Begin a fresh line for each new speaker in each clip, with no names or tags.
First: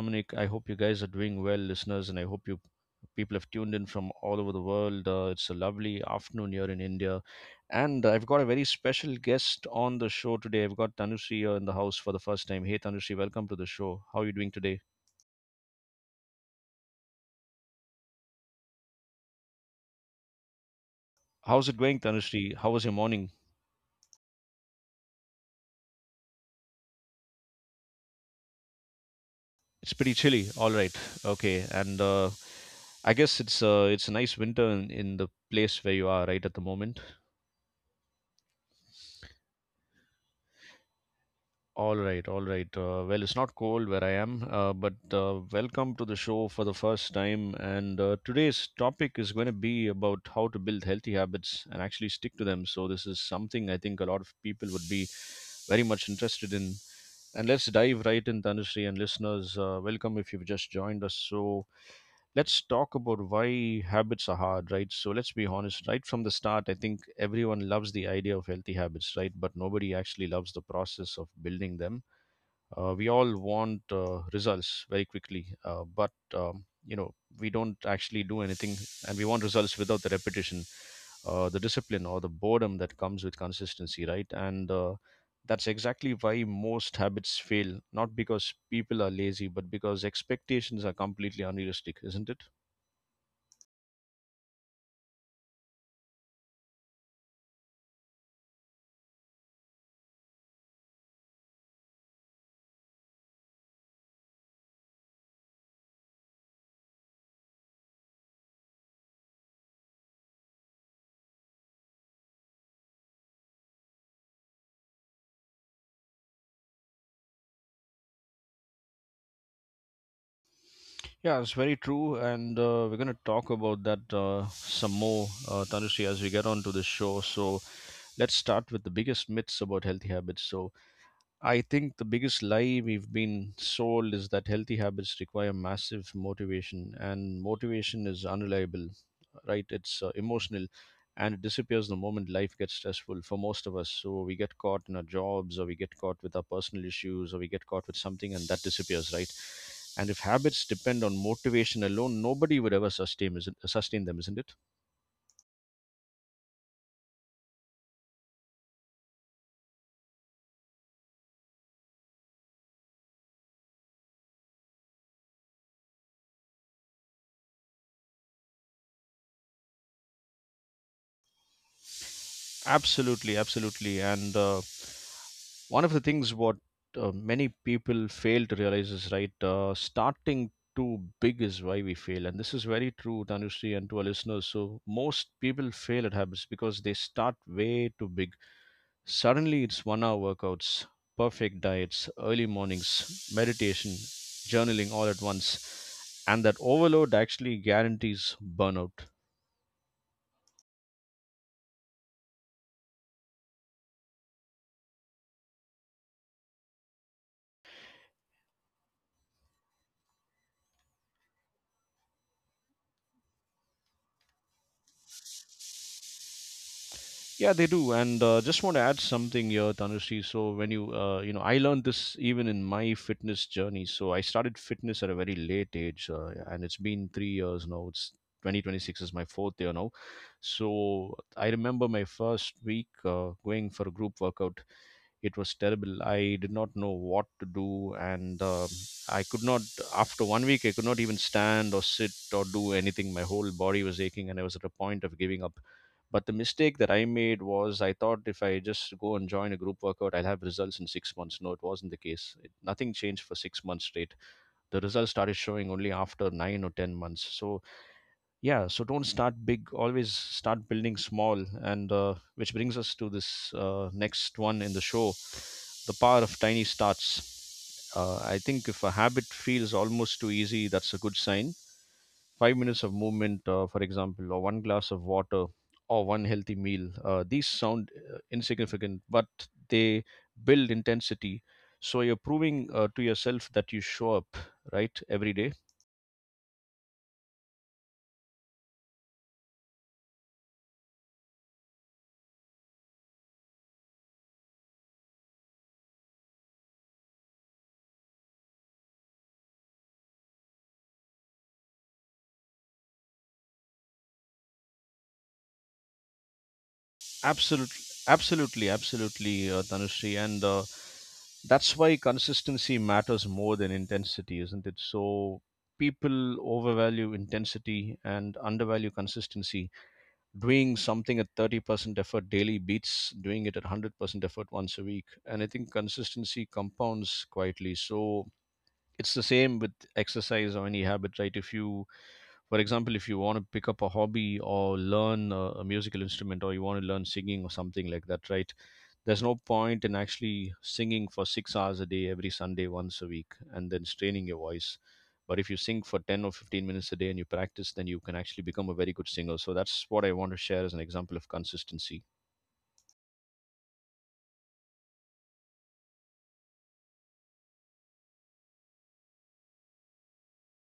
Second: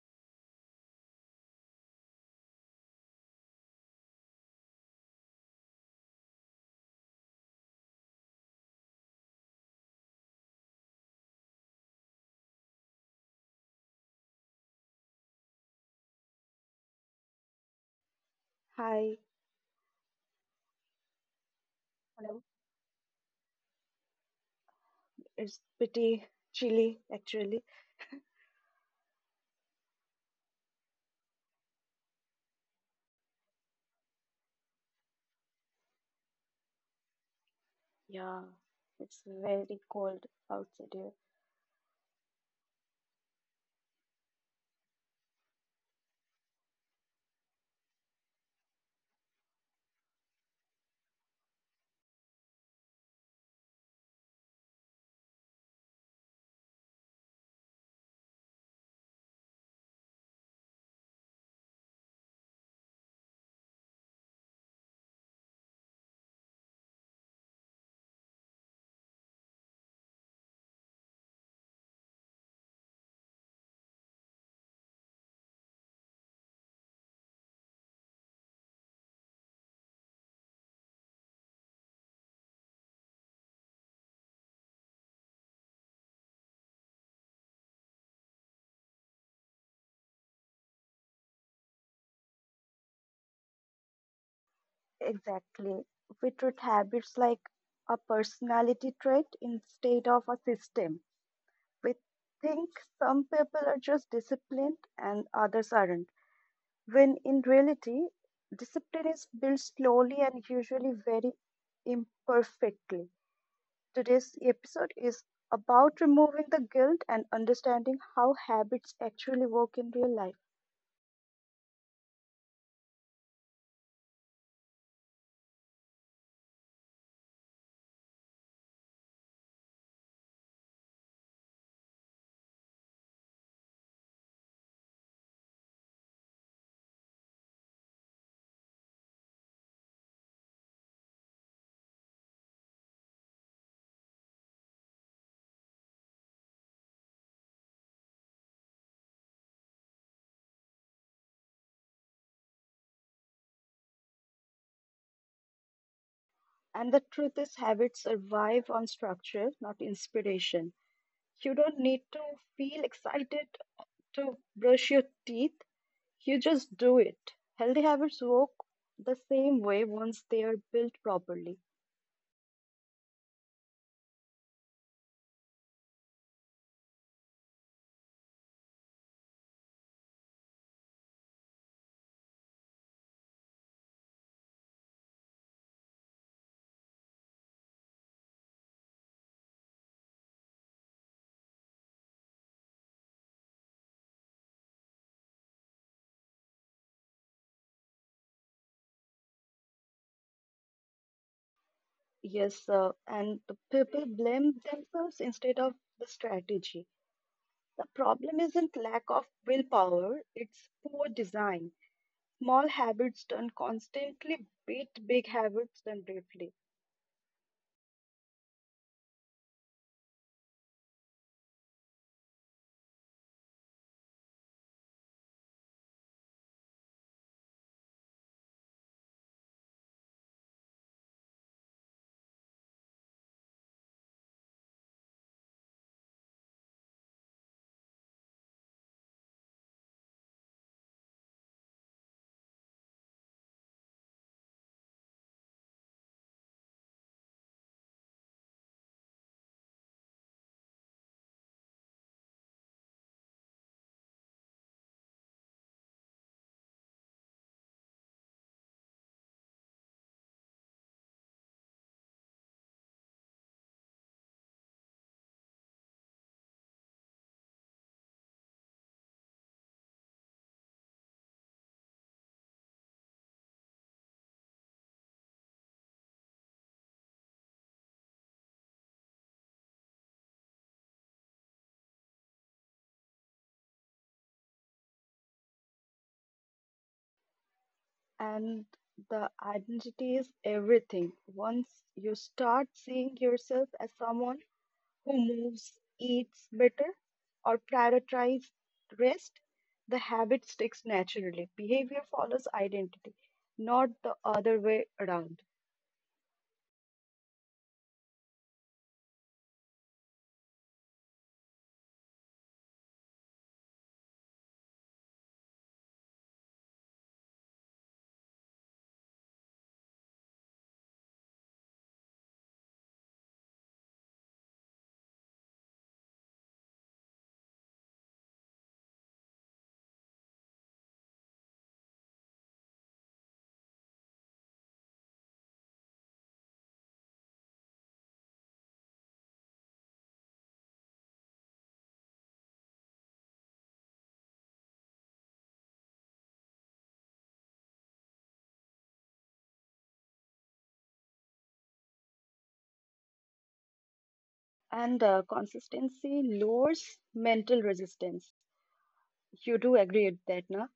Dominic. I hope you guys are doing well, listeners, and I hope you people have tuned in from all over the world. It's a lovely afternoon here in India. And I've got a very special guest on the show today. I've got Tanushree here in the house for the first time. Hey, Tanushree, welcome to the show. How are you doing today?
Hi.
How's it going,
Hello.
Tanushree? How was your morning?
It's pretty chilly actually.
It's pretty chilly. All right. Okay. And I guess it's a nice winter in the place where you are right at the moment.
Yeah, it's very cold outside here.
All right, all right. Well, it's not cold where I am, but welcome to the show for the first time. And today's topic is going to be about how to build healthy habits and actually stick to them. So, this is something I think a lot of people would be very much interested in. And let's dive right in, Tanushree and listeners. Welcome if you've just joined us. So, let's talk about why habits are hard, right? So, let's be honest, right from the start, I think everyone loves the idea of healthy habits, right? But nobody actually loves the process of building them. We all want results very quickly, but we don't actually do anything, and we want results without the repetition, the discipline, or the boredom that comes with consistency, right? And that's exactly why most habits fail, not because people are lazy, but because expectations are completely unrealistic, isn't it?
Exactly. We treat habits like a personality trait instead of a system. We think some people are just disciplined and others aren't, when in reality, discipline is built slowly and usually very imperfectly. Today's episode is about removing the guilt and understanding how habits actually work in real life.
Yeah, it's very true, and we're going to talk about that some more, Tanushree, as we get on to the show. So let's start with the biggest myths about healthy habits. So I think the biggest lie we've been sold is that healthy habits require massive motivation, and motivation is unreliable, right? It's emotional and it disappears the moment life gets stressful for most of us. So we get caught in our jobs, or we get caught with our personal issues, or we get caught with something and that disappears, right? And if habits depend on motivation alone, nobody would ever sustain them, isn't it?
And the truth is, habits survive on structure, not inspiration. You don't need to feel excited to brush your teeth, you just do it. Healthy habits work the same way once they are built properly.
Absolutely, absolutely. And one of the things what many people fail to realize is starting too big is why we fail, and this is very true, Tanushree, and to our listeners. So most people fail at habits because they start way too big. Suddenly it's 1 hour workouts, perfect diets, early mornings, meditation, journaling, all at once, and that overload actually guarantees burnout.
Yes, and the people blame themselves instead of the strategy. The problem isn't lack of willpower, it's poor design. Small habits done constantly beat big habits done briefly.
Yeah, they do, and just want to add something here, Tanushree. So when you, I learned this even in my fitness journey. So I started fitness at a very late age, and it's been 3 years now. It's 2026 is my fourth year now. So I remember my first week going for a group workout. It was terrible. I did not know what to do, and I could not after 1 week I could not even stand or sit or do anything. My whole body was aching and I was at a point of giving up, but the mistake that I made was I thought if I just go and join a group workout I'll have results in 6 months. No, it wasn't the case. Nothing changed for 6 months straight. The results started showing only after 9 or 10 months. So yeah, so don't start big, always start building small. And which brings us to this next one in the show: the power of tiny starts. I think if a habit feels almost too easy, that's a good sign. 5 minutes of movement, for example, or one glass of water, or one healthy meal, these sound insignificant, but they build intensity. So you're proving to yourself that you show up, right, every day.
And the identity is everything. Once you start seeing yourself as someone who moves, eats better, or prioritizes rest, the habit sticks naturally. Behavior follows identity, not the other way around.
Absolutely, absolutely, absolutely, Tanushree. And that's why consistency matters more than intensity, isn't it? So people overvalue intensity and undervalue consistency. Doing something at 30% effort daily beats doing it at 100% effort once a week. And I think consistency compounds quietly. So it's the same with exercise or any habit, right? If you, for example, if you want to pick up a hobby or learn a musical instrument, or you want to learn singing or something like that, right? There's no point in actually singing for 6 hours a day every Sunday once a week and then straining your voice. But if you sing for 10 or 15 minutes a day and you practice, then you can actually become a very good singer. So that's what I want to share as an example of consistency.
And the consistency lowers mental resistance. You do agree with that, na?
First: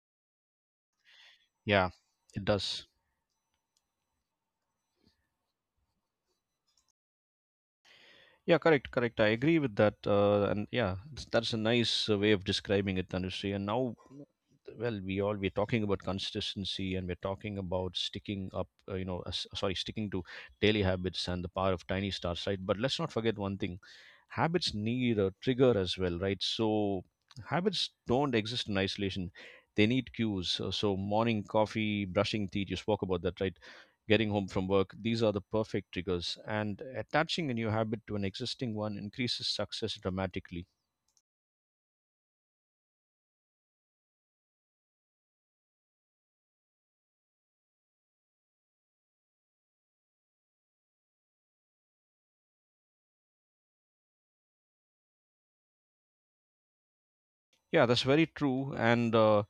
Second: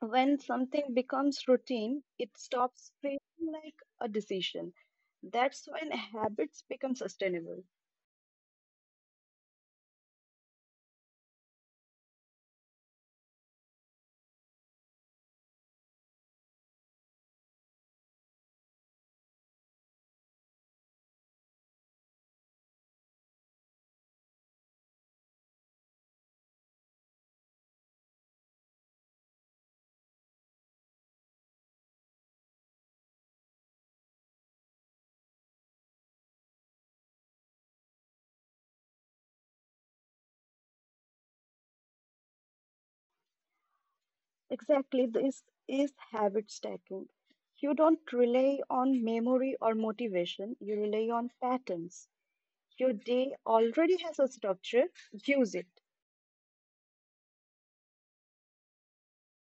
When something becomes
Yeah,
routine, it
it does.
stops feeling like a decision. That's when habits become sustainable.
Yeah, correct, correct. I agree with that. And yeah, that's a nice way of describing it, Tanushree. And now, well, we're talking about consistency, and we're talking about sticking up. You know, sorry, sticking to daily habits and the power of tiny starts, right? But let's not forget one thing: habits need a trigger as well, right? So habits don't exist in isolation; they need cues. So, morning coffee, brushing teeth. You spoke about that, right? Getting home from work, these are the perfect triggers. And attaching a new habit to an existing one increases success dramatically.
Exactly, this is habit stacking. You don't rely on memory or motivation, you rely on patterns. Your day already has a structure, use it.
Yeah, that's very true. And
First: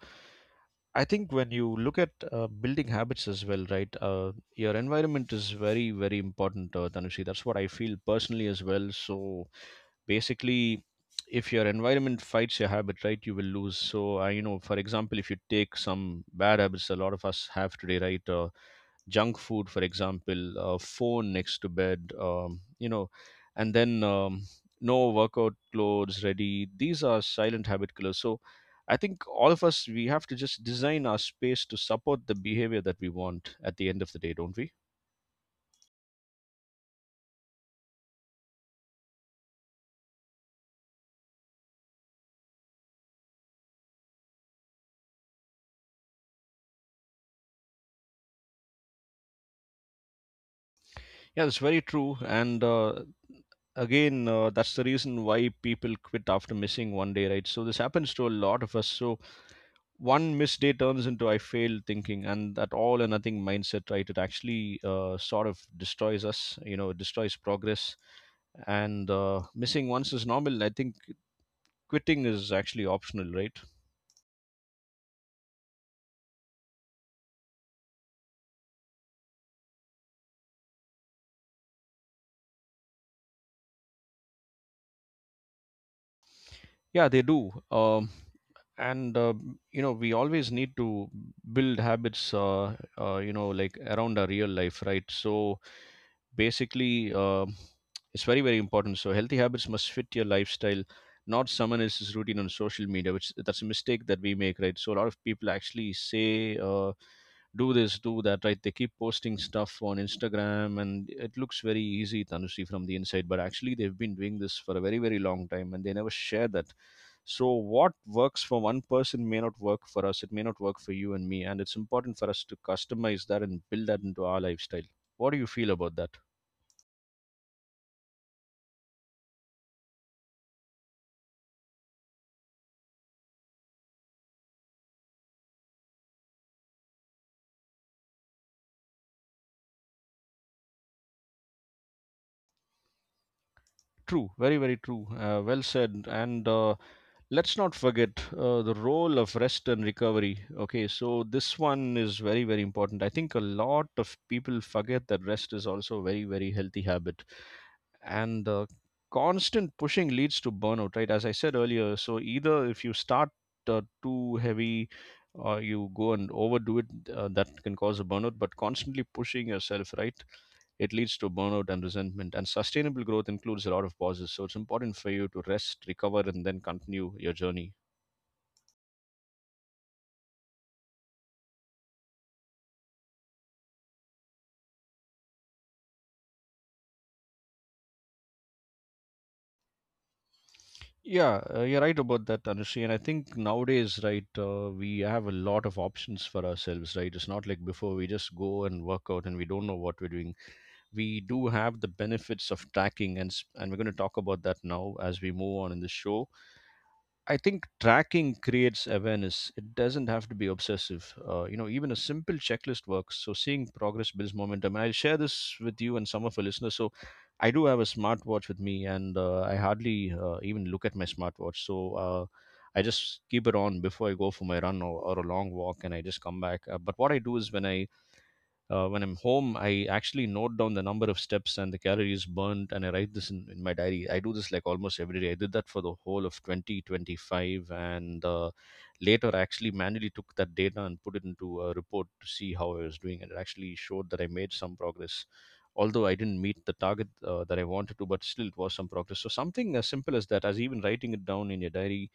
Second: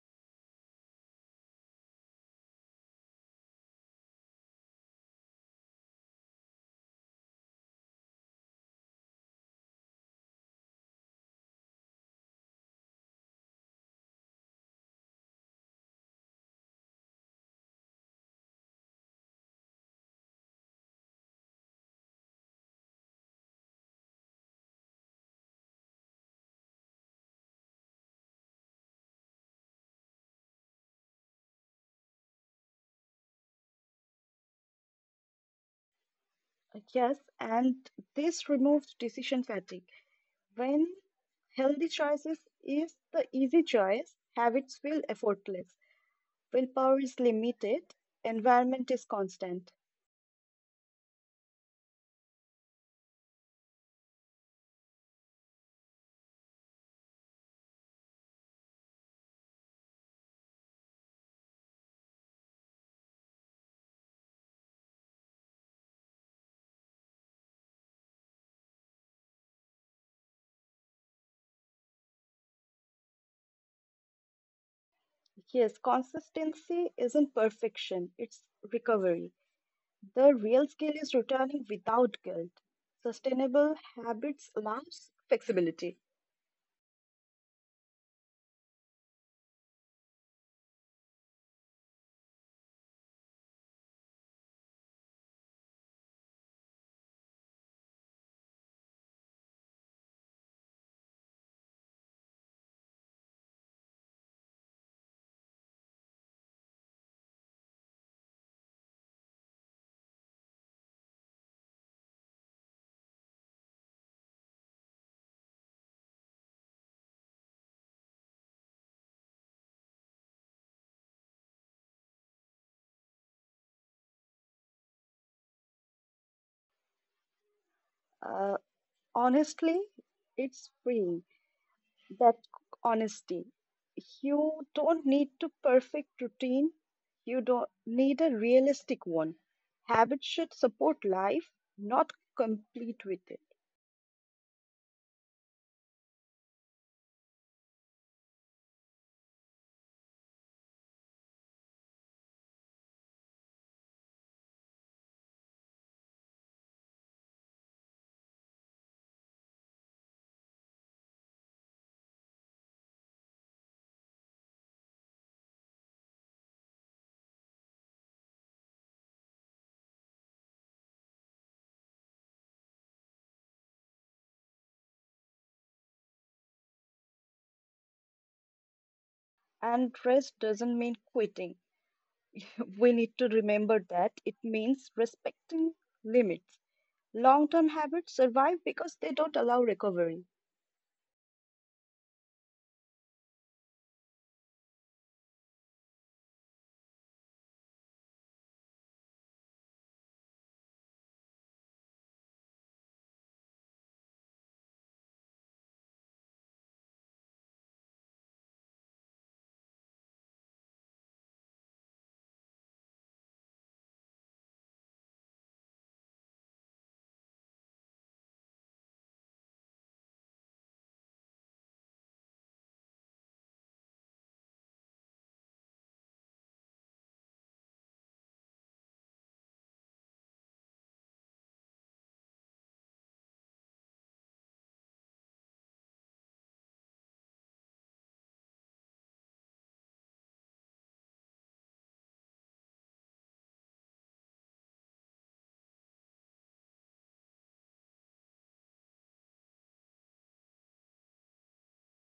I think when you look at building habits as well, right, your environment is very, very important, Tanushi. That's what I feel personally as well. So basically, if your environment fights your habit, right, you will lose. So, you know, for example, if you take some bad habits a lot of us have today, right? Junk food, for example, phone next to bed, you know, and then no workout clothes ready. These are silent habit killers. So I think all of us, we have to just design our space to support the behavior that we want at the end of the day, don't we?
Yes, and this removes decision fatigue. When healthy choices is the easy choice, habits feel effortless. Willpower is limited, environment is constant.
Yeah, that's very true. And again, that's the reason why people quit after missing 1 day, right? So this happens to a lot of us. So one missed day turns into I failed thinking, and that all or nothing mindset, right? It actually sort of destroys us, you know, it destroys progress. And missing once is normal. I think quitting is actually optional, right?
Yes, consistency isn't perfection, it's recovery. The real skill is returning without guilt. Sustainable habits allows flexibility.
Yeah, they do. And you know, we always need to build habits, you know, like around our real life, right? So basically, it's very, very important. So healthy habits must fit your lifestyle, not someone else's routine on social media, which, that's a mistake that we make, right? So a lot of people actually say, do this, do that, right? They keep posting stuff on Instagram and it looks very easy, Tanushi, from the inside, but actually they've been doing this for a very, very long time, and they never share that. So, what works for one person may not work for us. It may not work for you and me. And it's important for us to customize that and build that into our lifestyle. What do you feel about that?
Uh, Honestly, it's freeing. That honesty. You don't need to perfect routine. You don't need a realistic one. Habits should support life, not complete with it.
True, very, very true. Well said. And let's not forget the role of rest and recovery. Okay, so this one is very, very important. I think a lot of people forget that rest is also a very, very healthy habit. And the constant pushing leads to burnout, right, as I said earlier. So either if you start too heavy or you go and overdo it, that can cause a burnout. But constantly pushing yourself, right, it leads to burnout and resentment, and sustainable growth includes a lot of pauses. So it's important for you to rest, recover, and then continue your journey.
And rest doesn't mean quitting. We need to remember that it means respecting limits. Long term habits survive because they don't allow recovery,
Yeah, you're right about that, Anushri. And I think nowadays, right, we have a lot of options for ourselves, right? It's not like before we just go and work out and we don't know what we're doing. We do have the benefits of tracking, and we're going to talk about that now as we move on in the show. I think tracking creates awareness. It doesn't have to be obsessive. Even a simple checklist works, so seeing progress builds momentum. And I'll share this with you and some of our listeners. So I do have a smartwatch with me, and I hardly even look at my smartwatch. So I just keep it on before I go for my run or a long walk, and I just come back. But what I do is when I when I'm home, I actually note down the number of steps and the calories burnt, and I write this in my diary. I do this like almost every day. I did that for the whole of 2025, and later I actually manually took that data and put it into a report to see how I was doing. And it actually showed that I made some progress, although I didn't meet the target that I wanted to, but still it was some progress. So something as simple as that, as even writing it down in your diary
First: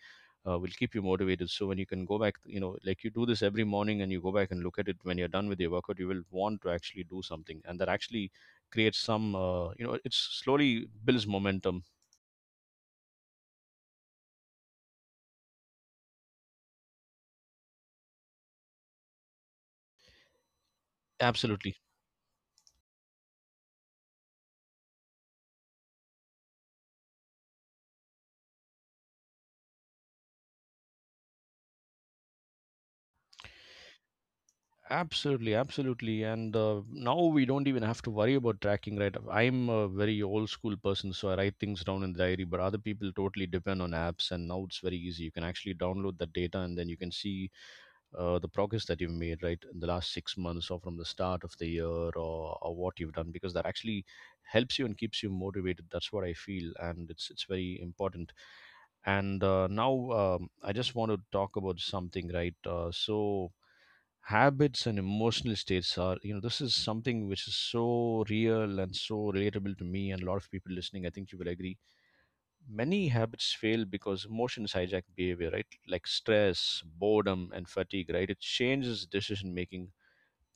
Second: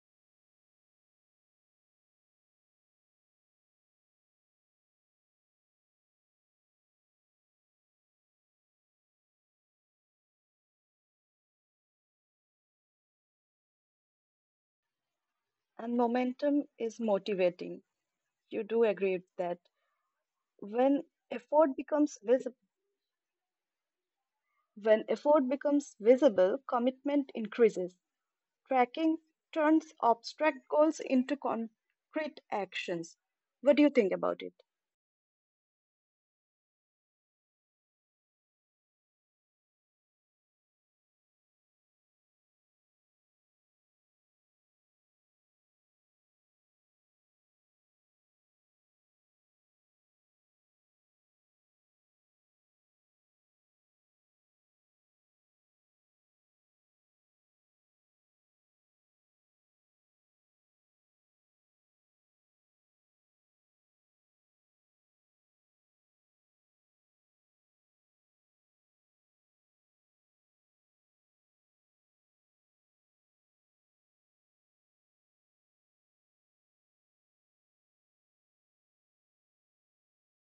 will keep you motivated. So when you can go back, like you do this every morning and you go back and look at it when you're done with your workout, you will want to actually do something, and that actually creates some, it slowly builds momentum.
and momentum is motivating. You do agree with that. When effort
Absolutely.
becomes visible, when effort becomes visible, commitment increases. Tracking turns abstract goals into concrete actions. What do you think about it?
Absolutely, absolutely. And now we don't even have to worry about tracking, right? I'm a very old school person, so I write things down in the diary, but other people totally depend on apps, and now it's very easy. You can actually download the data and then you can see the progress that you've made right in the last 6 months or from the start of the year or what you've done, because that actually helps you and keeps you motivated. That's what I feel, and it's very important. And now I just want to talk about something, right? So habits and emotional states are, you know, this is something which is so real and so relatable to me, and a lot of people listening, I think you will agree. Many habits fail because emotions hijack behavior, right? Like stress, boredom and fatigue, right, it changes decision making.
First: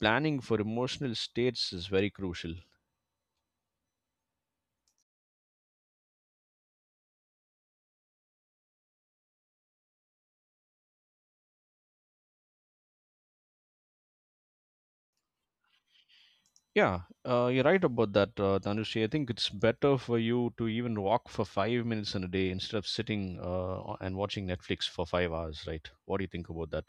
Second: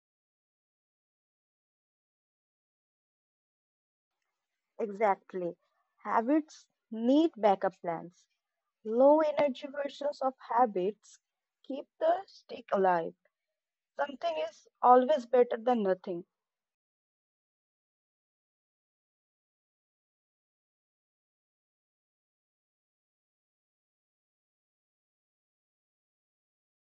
Planning for emotional states is very crucial.
Exactly. Habits need backup plans. Low energy versions of habits keep the stick alive. Something is always better than nothing.
Yeah, you're right about that, Dhanushi. I think it's better for you to even walk for 5 minutes in a day instead of sitting and watching Netflix for 5 hours, right? What do you think about that?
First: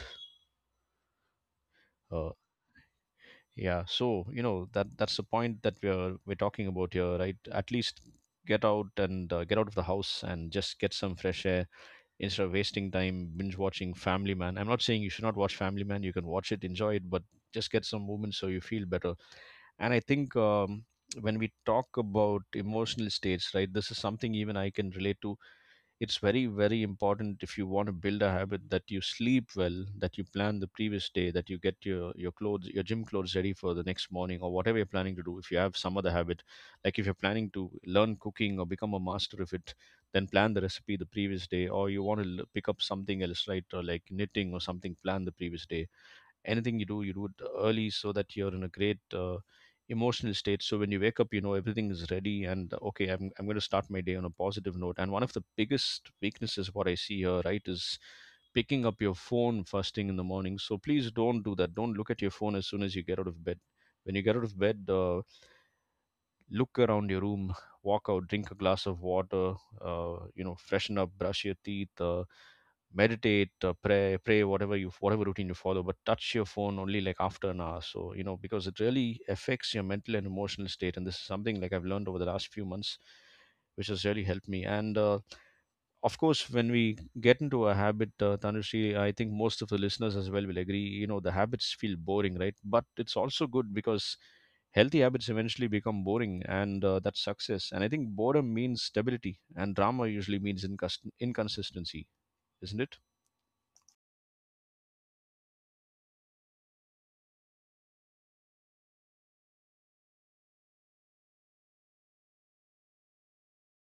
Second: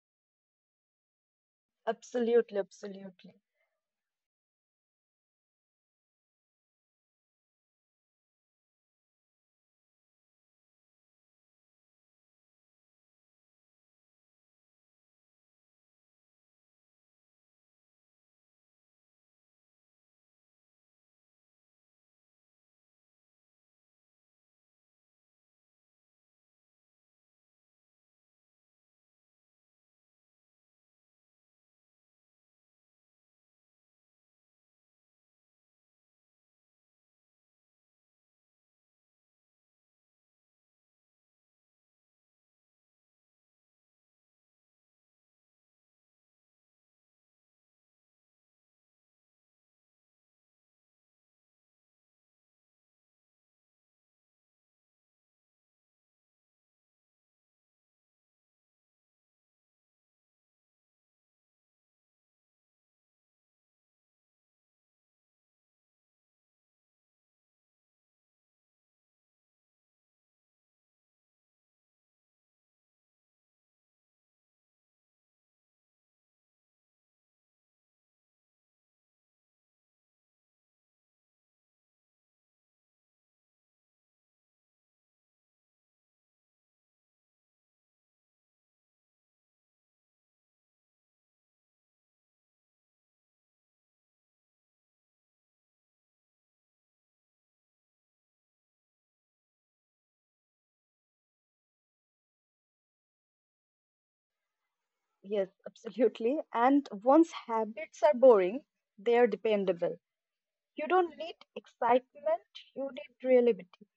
uh,
Absolutely, absolutely.
yeah, so you know, that's the point that we're talking about here, right? At least get out and get out of the house and just get some fresh air instead of wasting time binge watching Family Man. I'm not saying you should not watch Family Man. You can watch it, enjoy it, but just get some movement so you feel better. And I think when we talk about emotional states, right, this is something even I can relate to. It's very, very important, if you want to build a habit, that you sleep well, that you plan the previous day, that you get your clothes, your gym clothes, ready for the next morning, or whatever you're planning to do. If you have some other habit, like if you're planning to learn cooking or become a master of it, then plan the recipe the previous day. Or you want to pick up something else, right, or like knitting or something, plan the previous day. Anything you do, you do it early, so that you're in a great emotional state. So when you wake up, you know, everything is ready, and okay, I'm going to start my day on a positive note. And one of the biggest weaknesses what I see here, right, is picking up your phone first thing in the morning. So please don't do that. Don't look at your phone as soon as you get out of bed. When you get out of bed, look around your room, walk out, drink a glass of water, freshen up, brush your teeth, meditate, pray, whatever, you whatever routine you follow, but touch your phone only like after an hour. So you know, because it really affects your mental and emotional state, and this is something like I've learned over the last few months, which has really helped me. And of course, when we get into a habit, Tanushree, I think most of the listeners as well will agree, you know, the habits feel boring, right? But it's also good because healthy habits eventually become boring, and that's success. And I think boredom means stability, and drama usually means inconsistency, isn't it?
Yes, absolutely. And once habits are boring, they are dependable. You don't need excitement, you need reliability.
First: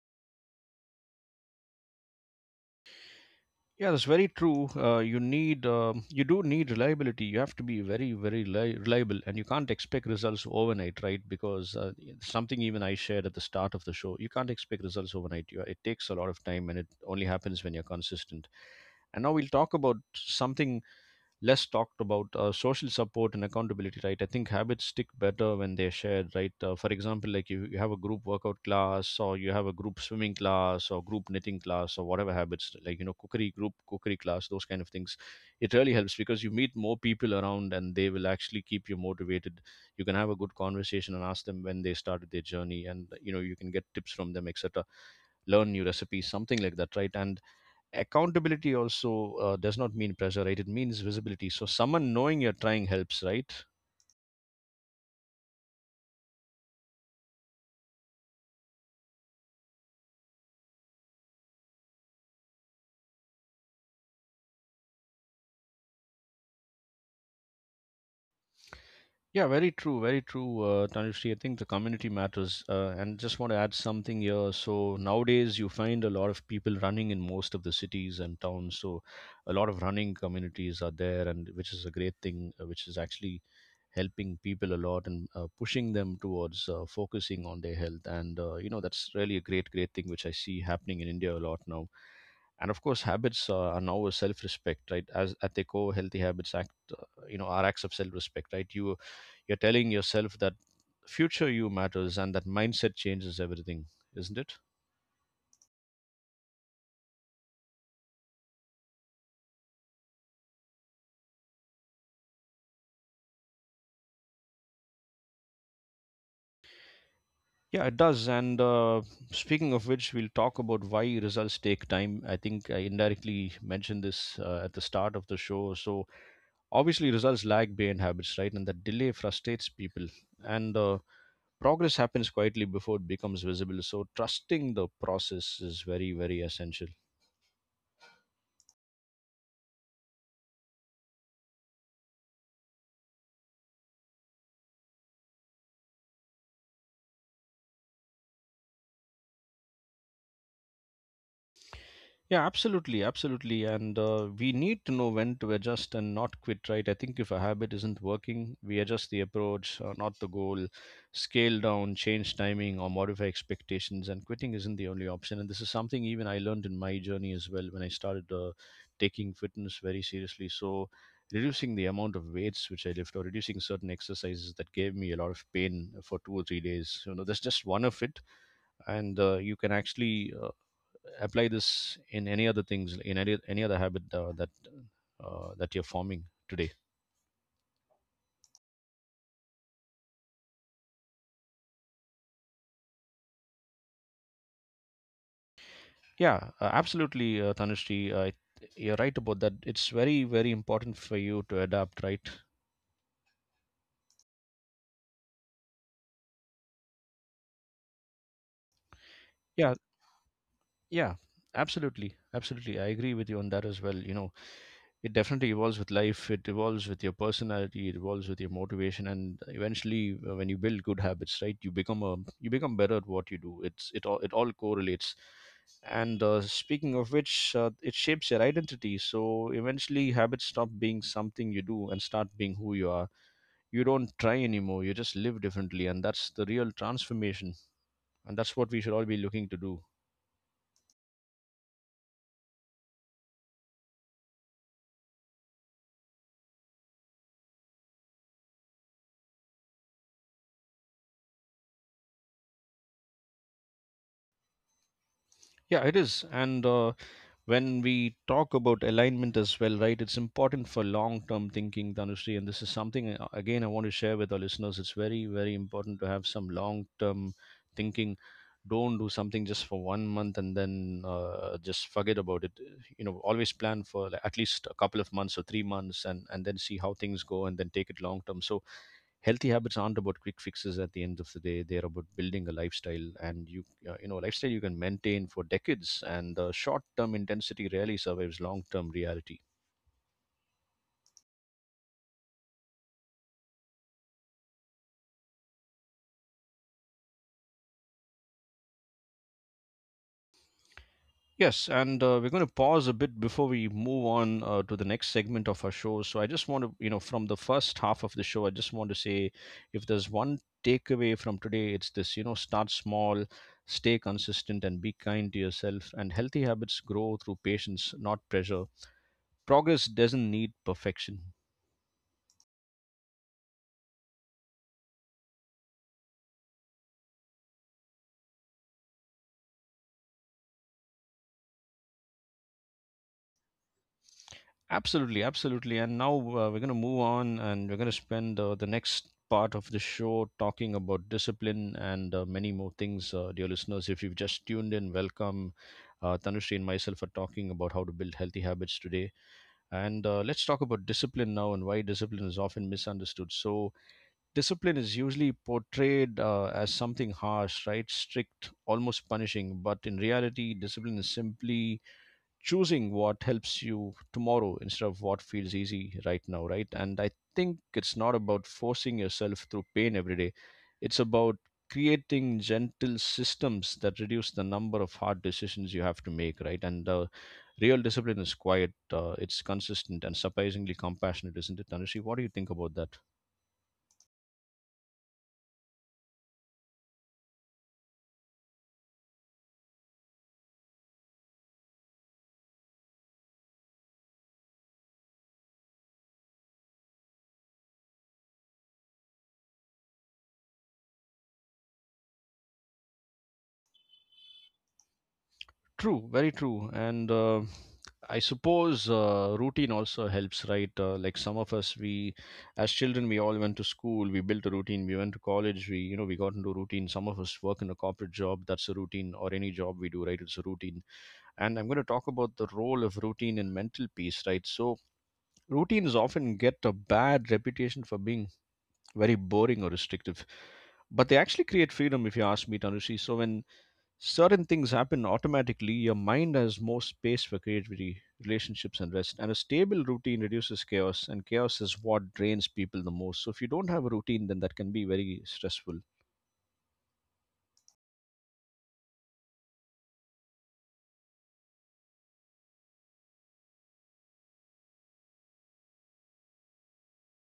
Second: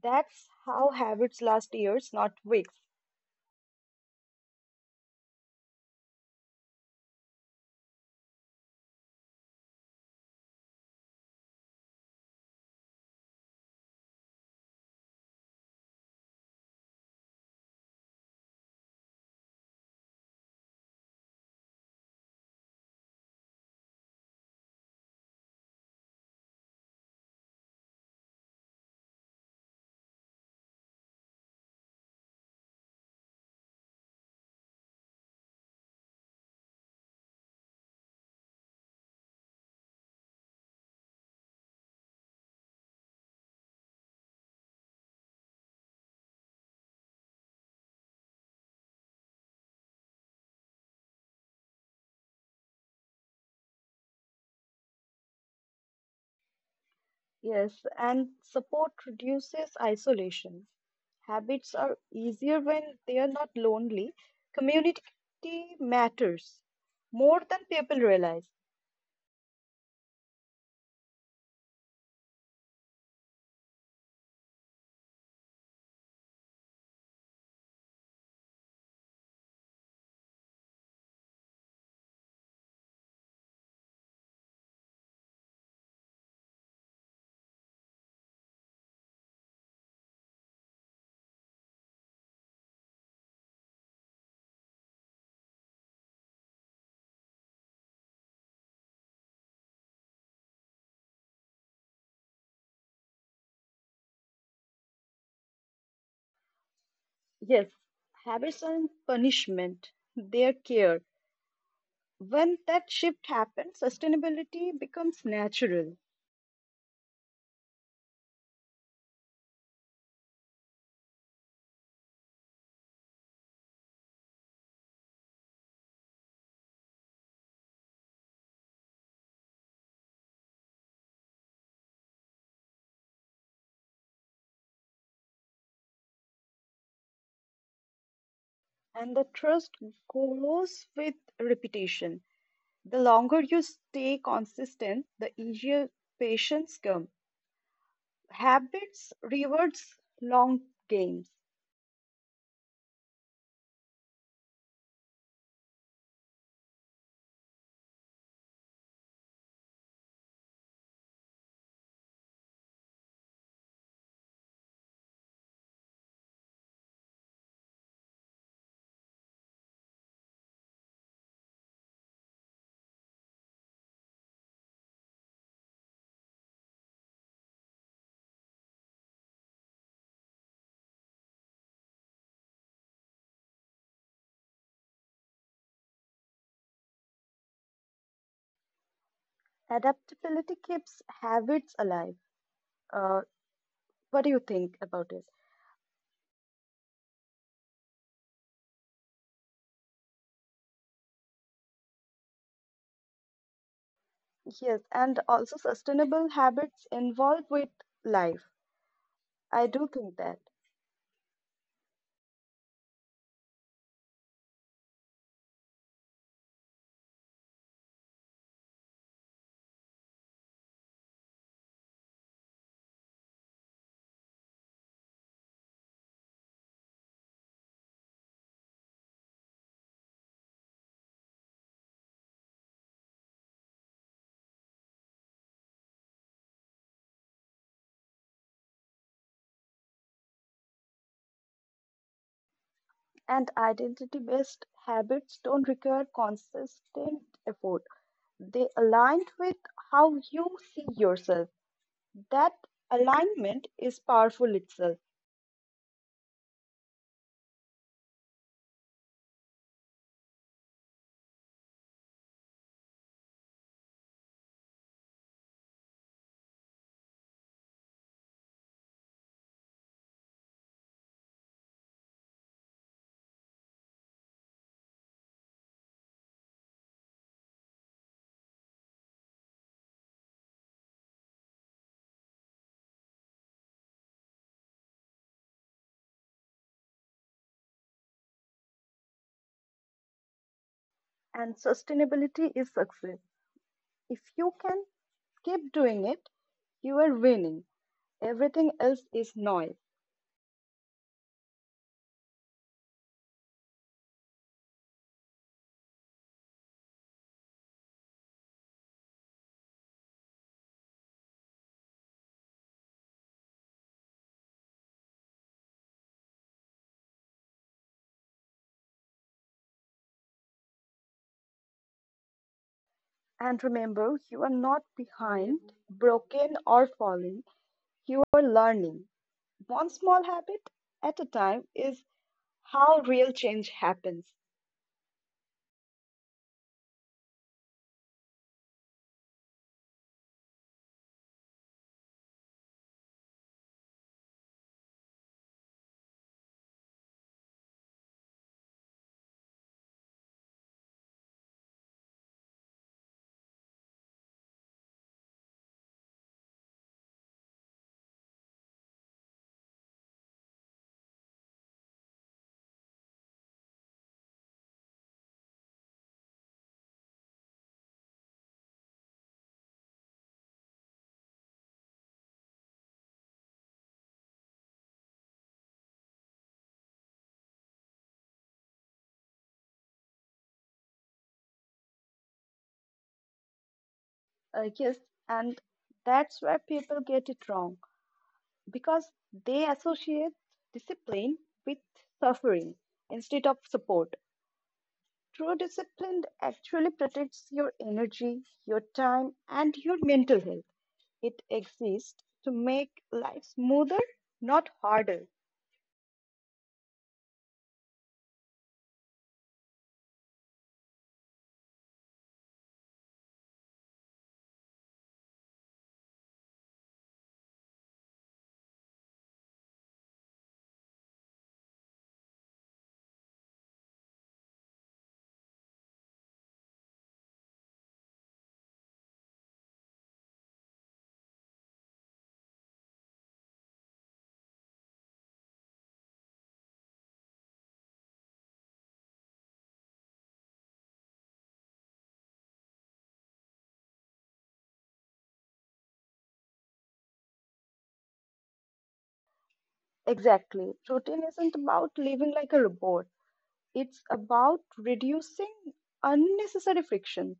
That's how habits last years, not weeks.
Yeah, that's very true. You need, you do need reliability. You have to be very, very reliable, and you can't expect results overnight, right? Because something even I shared at the start of the show, you can't expect results overnight. It takes a lot of time, and it only happens when you're consistent. And now we'll talk about something less talked about, social support and accountability, right? I think habits stick better when they're shared, right? For example, like you have a group workout class, or you have a group swimming class, or group knitting class, or whatever habits, like you know, cookery, group cookery class, those kind of things. It really helps because you meet more people around, and they will actually keep you motivated. You can have a good conversation and ask them when they started their journey, and you know, you can get tips from them, etc., learn new recipes, something like that, right? And accountability also does not mean pressure, right? It means visibility. So someone knowing you're trying helps, right?
Yes, and support reduces isolation. Habits are easier when they are not lonely. Community matters more than people realize.
Yeah, very true, very true, Tanushree. I think the community matters, and just want to add something here. So nowadays you find a lot of people running in most of the cities and towns, so a lot of running communities are there, and which is a great thing, which is actually helping people a lot, and pushing them towards focusing on their health, and you know, that's really a great, great thing which I see happening in India a lot now. And of course, habits are now a self-respect, right? As at their core, healthy habits act, are acts of self-respect, right? You're telling yourself that future you matters, and that mindset changes everything, isn't it?
Yes, habits aren't punishment, they are care. When that shift happens, sustainability becomes natural
Yeah, it does. And speaking of which, we'll talk about why results take time. I think I indirectly mentioned this at the start of the show. So obviously results lag behind habits, right, and that delay frustrates people. And progress happens quietly before it becomes visible, so trusting the process is very, very essential.
and the trust grows with repetition. The longer you stay consistent, the easier patience comes. Habits rewards long games.
Yeah, absolutely, absolutely. And we need to know when to adjust and not quit, right? I think if a habit isn't working, we adjust the approach, not the goal. Scale down, change timing, or modify expectations. And quitting isn't the only option. And this is something even I learned in my journey as well when I started taking fitness very seriously. So reducing the amount of weights which I lift, or reducing certain exercises that gave me a lot of pain for 2 or 3 days, you know, that's just one of it. And you can actually apply this in any other things, in any other habit, that you're forming today.
Adaptability keeps habits alive. Uh, what do you think about it?
Yeah, absolutely, Tanushree, you're right about that. It's very, very important for you to adapt, right?
Yes, and also sustainable habits involved with life. I
Yeah,
do think that.
yeah, absolutely, absolutely, I agree with you on that as well, you know. It definitely evolves with life, it evolves with your personality, it evolves with your motivation, and eventually, when you build good habits, right, you become a you become better at what you do. It's it all it all correlates. And speaking of which, it shapes your identity. So eventually habits stop being something you do and start being who you are. You don't try anymore, you just live differently, and that's the real transformation. And that's what we should all be looking to do.
And identity based habits don't require consistent effort. They aligned with how you see yourself. That alignment is powerful itself.
Yeah, it is. And when we talk about alignment as well, right, it's important for long term thinking, Tanushree. And this is something, again, I want to share with our listeners. It's very, very important to have some long term thinking. Don't do something just for 1 month and then just forget about it. You know, always plan for, like, at least a couple of months or 3 months, and then see how things go, and then take it long term. So, healthy habits aren't about quick fixes at the end of the day. They're about building a lifestyle, and you lifestyle you can maintain for decades. And the short-term intensity rarely survives long-term reality.
And sustainability is success. If you can keep doing it. You are winning. Everything else is noise.
Yes, and we're going to pause a bit before we move on to the next segment of our show. So I just want to, you know, from the first half of the show, I just want to say if there's one takeaway from today, it's this, you know, start small, stay consistent, and be kind to yourself. And healthy habits grow through patience, not pressure. Progress doesn't need perfection.
And remember, you are not behind, broken, or falling. You are learning. One small habit at a time is how real change happens.
Absolutely, absolutely. And now we're going to move on, and we're going to spend the next part of the show talking about discipline and many more things, dear listeners. If you've just tuned in, welcome. Tanushree and myself are talking about how to build healthy habits today. And Let's talk about discipline now and why discipline is often misunderstood. So, discipline is usually portrayed as something harsh, right? Strict, almost punishing. But in reality, discipline is simply choosing what helps you tomorrow instead of what feels easy right now, right? And I think it's not about forcing yourself through pain every day. It's about creating gentle systems that reduce the number of hard decisions you have to make, right? And Real discipline is quiet, it's consistent, and surprisingly compassionate, isn't it, Tanushi? What do you think about that?
Yes, and that's where people get it wrong because they associate discipline with suffering instead of support. True discipline actually protects your energy, your time, and your mental health. It exists to make life smoother, not harder.
True, very true. And I suppose routine also helps, right? Like some of us, we as children, we all went to school, we built a routine, we went to college, we, you know, we got into routine. Some of us work in a corporate job, that's a routine, or any job we do, right? It's a routine. And I'm going to talk about the role of routine in mental peace, right? So, routines often get a bad reputation for being very boring or restrictive, but they actually create freedom, if you ask me, Tanushi. So, when certain things happen automatically, your mind has more space for creativity, relationships, and rest. And a stable routine reduces chaos, and chaos is what drains people the most. So if you don't have a routine, then that can be very stressful.
Exactly. Routine isn't about living like a robot. It's about reducing unnecessary friction.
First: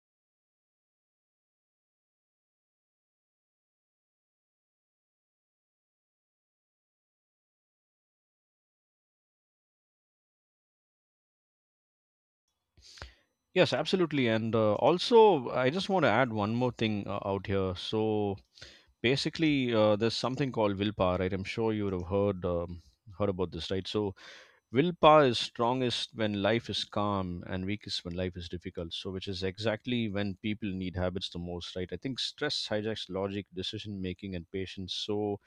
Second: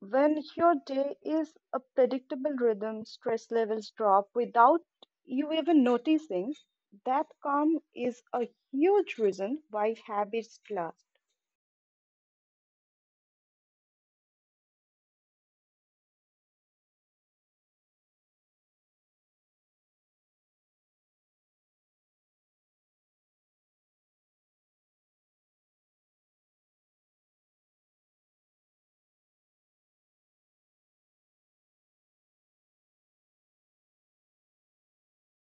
When your day is a predictable rhythm, stress levels drop without you even noticing. That calm is a huge reason why habits last.
Yes, absolutely. And Also, I just want to add one more thing out here. So basically, there's something called willpower, right? I'm sure you would have heard heard about this, right? So willpower is strongest when life is calm and weakest when life is difficult, so which is exactly when people need habits the most, right? I think stress hijacks logic, decision making, and patience. So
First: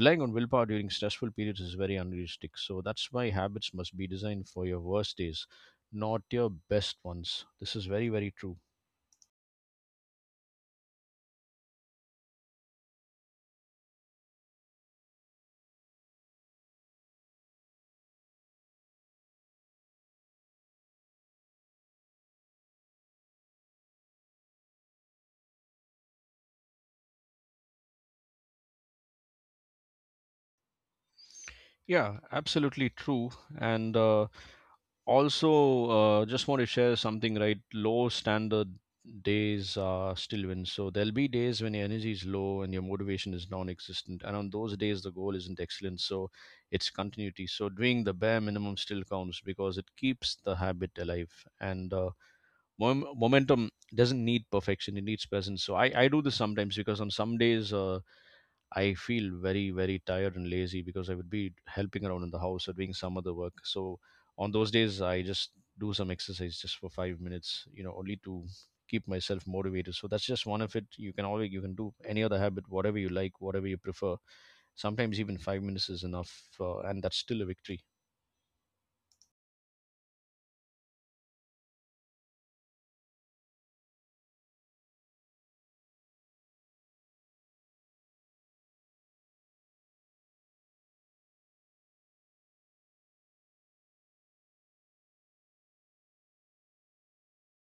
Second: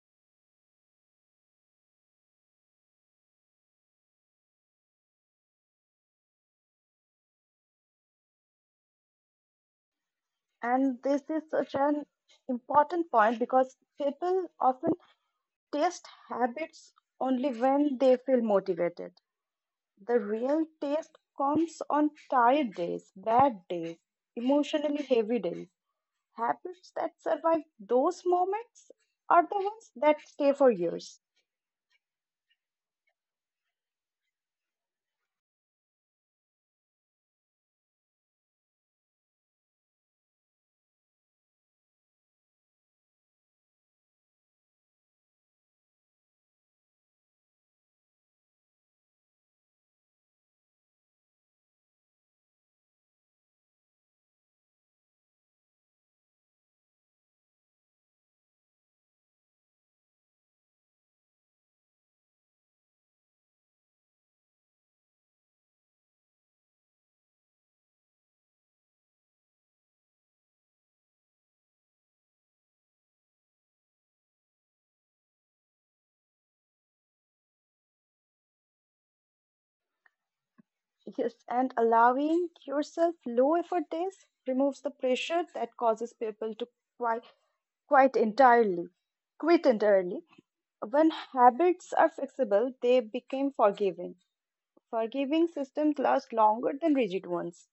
relying on willpower during stressful periods is very unrealistic. So that's why habits must be designed for your worst days, not your best ones. This is very, very true.
And this is such an important point because people often taste habits only when they feel motivated. The real taste comes on tired days, bad days, emotionally heavy days. Habits that survive those moments are the ones that stay for years.
Yeah, absolutely true. And Also, just want to share something, right? Low standard days are still wins. So there'll be days when your energy is low and your motivation is non-existent. And on those days, the goal isn't excellence. So it's continuity. So doing the bare minimum still counts because it keeps the habit alive. And Momentum doesn't need perfection; it needs presence. So I do this sometimes because on some days. I feel very, very tired and lazy because I would be helping around in the house or doing some other work. So on those days, I just do some exercise just for 5 minutes, you know, only to keep myself motivated. So that's just one of it. You can do any other habit, whatever you like, whatever you prefer. Sometimes even 5 minutes is enough, and that's still a victory.
Yes, and allowing yourself low effort days removes the pressure that causes people to quite, quite entirely quit entirely. When habits are flexible, they become forgiving. Forgiving systems last longer than rigid ones,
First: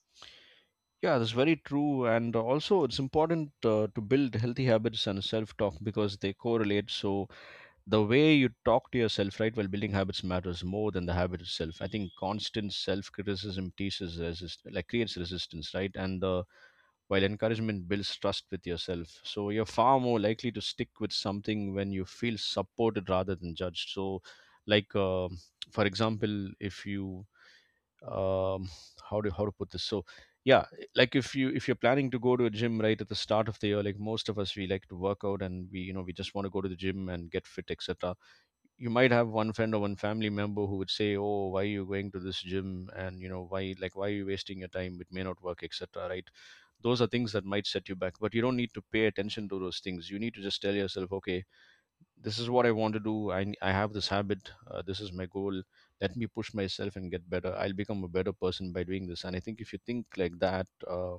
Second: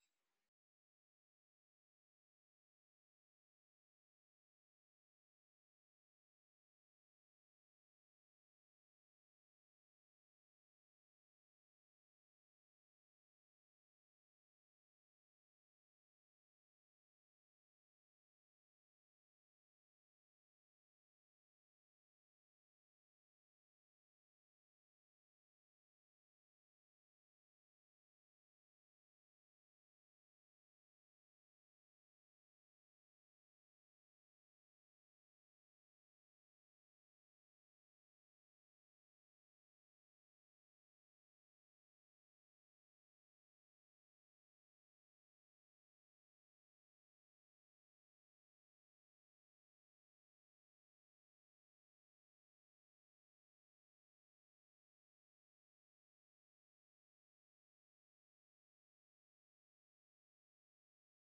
Yeah, that's very true. And also, it's important to build healthy habits and self talk because they correlate. So the way you talk to yourself, right, while building habits matters more than the habit itself. I think constant self-criticism teaches resist, like creates resistance, right? And the while encouragement builds trust with yourself. So you're far more likely to stick with something when you feel supported rather than judged. So, like uh, for example, if you um, how to put this? So yeah, like if you're planning to go to a gym right at the start of the year, like most of us, we like to work out, and we, you know, we just want to go to the gym and get fit, etc. You might have one friend or one family member who would say, oh, why are you going to this gym, and you know, why, like why are you wasting your time, it may not work, etc, right? Those are things that might set you back, but you don't need to pay attention to those things. You need to just tell yourself, okay, this is what I want to do. I have this habit, this is my goal. Let me push myself and get better. I'll become a better person by doing this. And I think if you think like that,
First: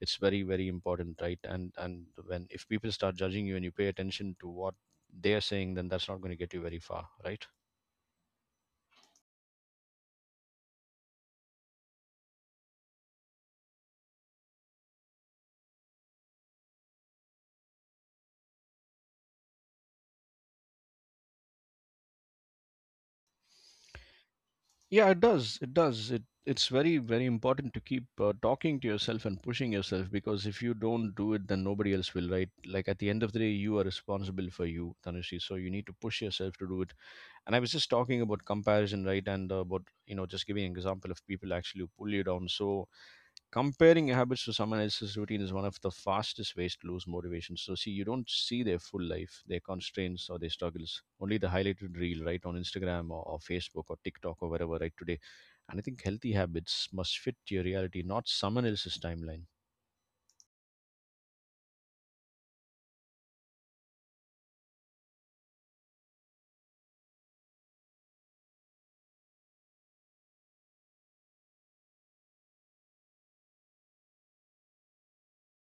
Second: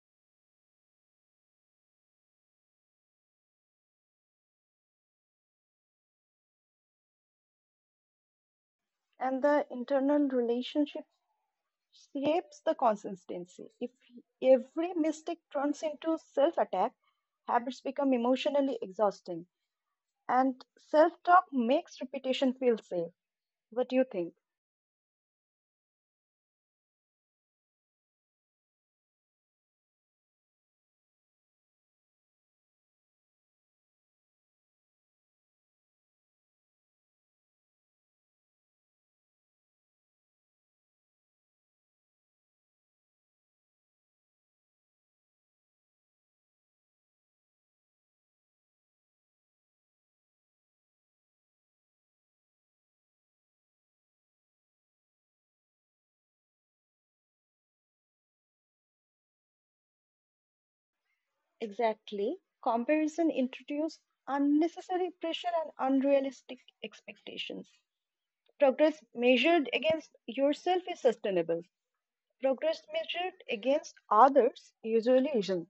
it's very, very important, right? And when, if people start judging you, and you pay attention to what they are saying, then that's not going to get you very far, right?
and the internal relationship shapes the consistency. If every mistake turns into self attack, habits become emotionally exhausting, and self talk makes repetition feel safe. What do you think?
Yeah, it does. It does. It It's very, very important to keep talking to yourself and pushing yourself, because if you don't do it, then nobody else will, right? Like at the end of the day, you are responsible for you, Tanushi. So you need to push yourself to do it. And I was just talking about comparison, right? and About, you know, just giving an example of people actually who pull you down. So comparing your habits to someone else's routine is one of the fastest ways to lose motivation. So see, you don't see their full life, their constraints, or their struggles, only the highlighted reel, right, on Instagram or, Facebook or TikTok or wherever, right, today. And I think healthy habits must fit your reality, not someone else's timeline.
Exactly. Comparison introduces unnecessary pressure and unrealistic expectations. Progress measured against yourself is sustainable, progress measured against others usually isn't.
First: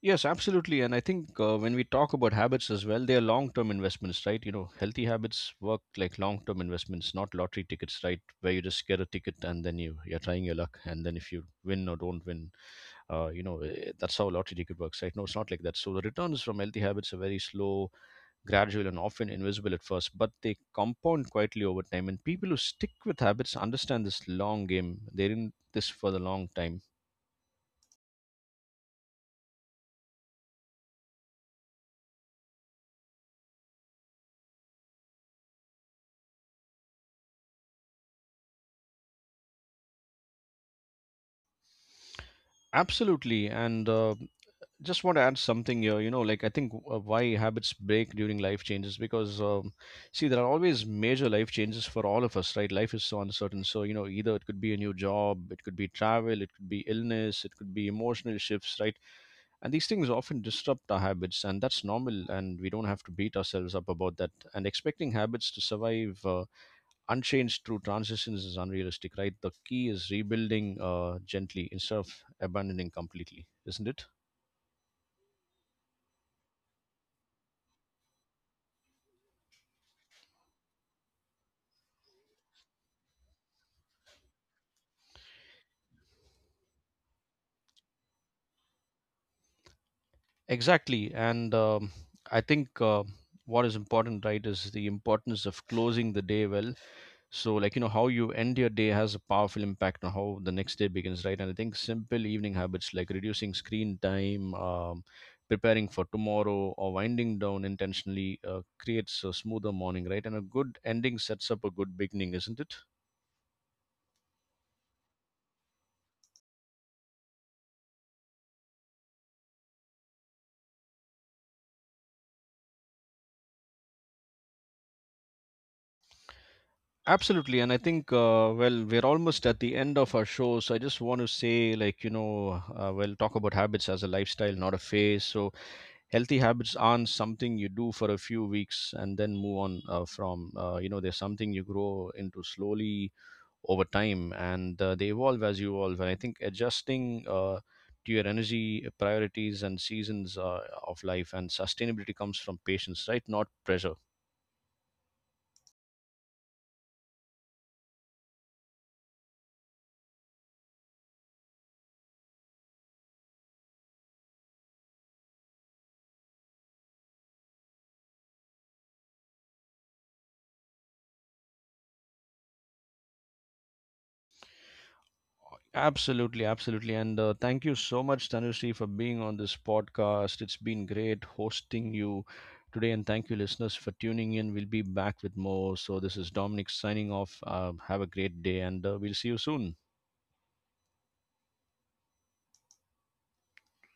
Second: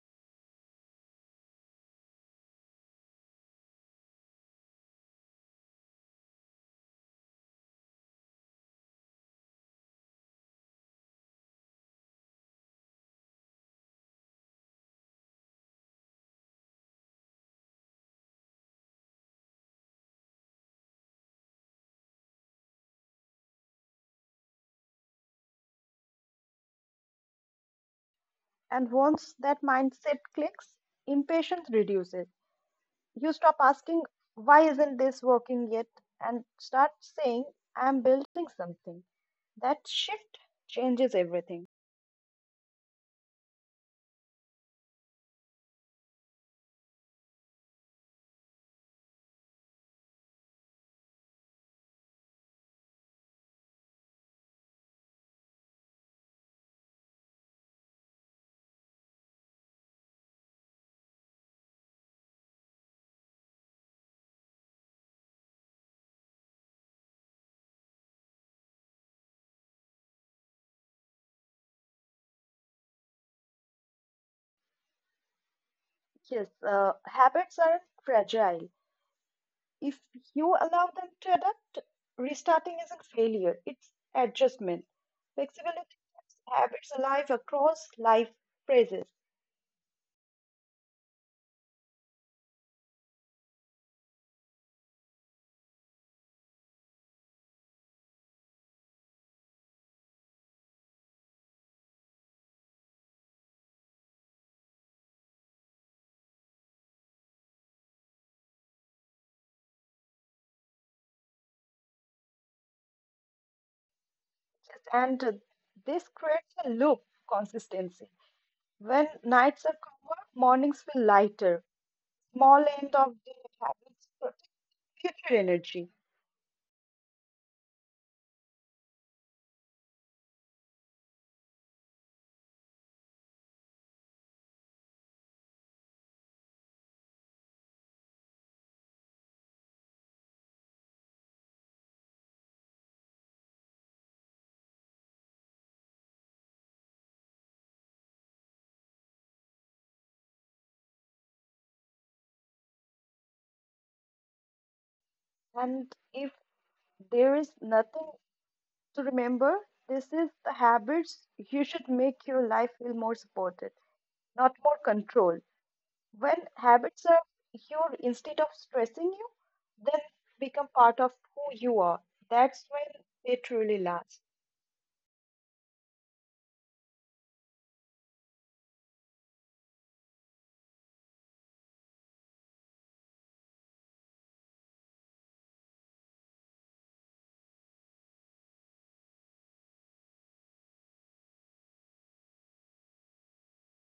Yes, absolutely. And I think when we talk about habits as well, they are long term investments, right? You know, healthy habits work like long term investments, not lottery tickets, right? Where you just get a ticket and then you're trying your luck. And then if you win or don't win, you know, eh, that's how a lottery ticket works, right? No, it's not like that. So the returns from healthy habits are very slow, gradual, and often invisible at first, but they compound quietly over time. And people who stick with habits understand this long game, they're in this for the long time.
And once that mindset clicks, impatience reduces. You stop asking, why isn't this working yet? And start saying, I'm building something. That shift changes everything.
Absolutely. And Just want to add something here, you know. Like I think, why habits break during life changes, because see, there are always major life changes for all of us, right? Life is so uncertain. So you know, either it could be a new job, it could be travel, it could be illness, it could be emotional shifts, right? And these things often disrupt our habits, and that's normal, and we don't have to beat ourselves up about that. And expecting habits to survive unchanged through transitions is unrealistic, right? The key is rebuilding gently instead of abandoning completely, isn't it?
Yes, habits are fragile. If you allow them to adapt, restarting isn't failure, it's adjustment. Flexibility keeps habits alive across life phases.
Exactly. And I think what is important, right, is the importance of closing the day well. So, like, you know, how you end your day has a powerful impact on how the next day begins, right? And I think simple evening habits like reducing screen time, preparing for tomorrow, or winding down intentionally creates a smoother morning, right? And a good ending sets up a good beginning, isn't it?
And this creates a loop of consistency. When nights are calmer, mornings feel lighter. Small end of the habits protect future energy.
Absolutely, and I think well, we're almost at the end of our show, so I just want to say, like you know, well, talk about habits as a lifestyle, not a phase. So healthy habits aren't something you do for a few weeks and then move on from. You know, they're something you grow into slowly over time, and they evolve as you evolve. And I think adjusting to your energy priorities and seasons of life, and sustainability comes from patience, right? Not pressure.
And if there is nothing to remember, this is the habits you should make your life feel more supported, not more controlled. When habits are your instead of stressing you, then become part of who you are. That's when they truly last.
Absolutely, absolutely. And Thank you so much, Tanushree, for being on this podcast. It's been great hosting you today. And thank you, listeners, for tuning in. We'll be back with more. So, this is Dominic signing off. Have a great day, and we'll see you soon.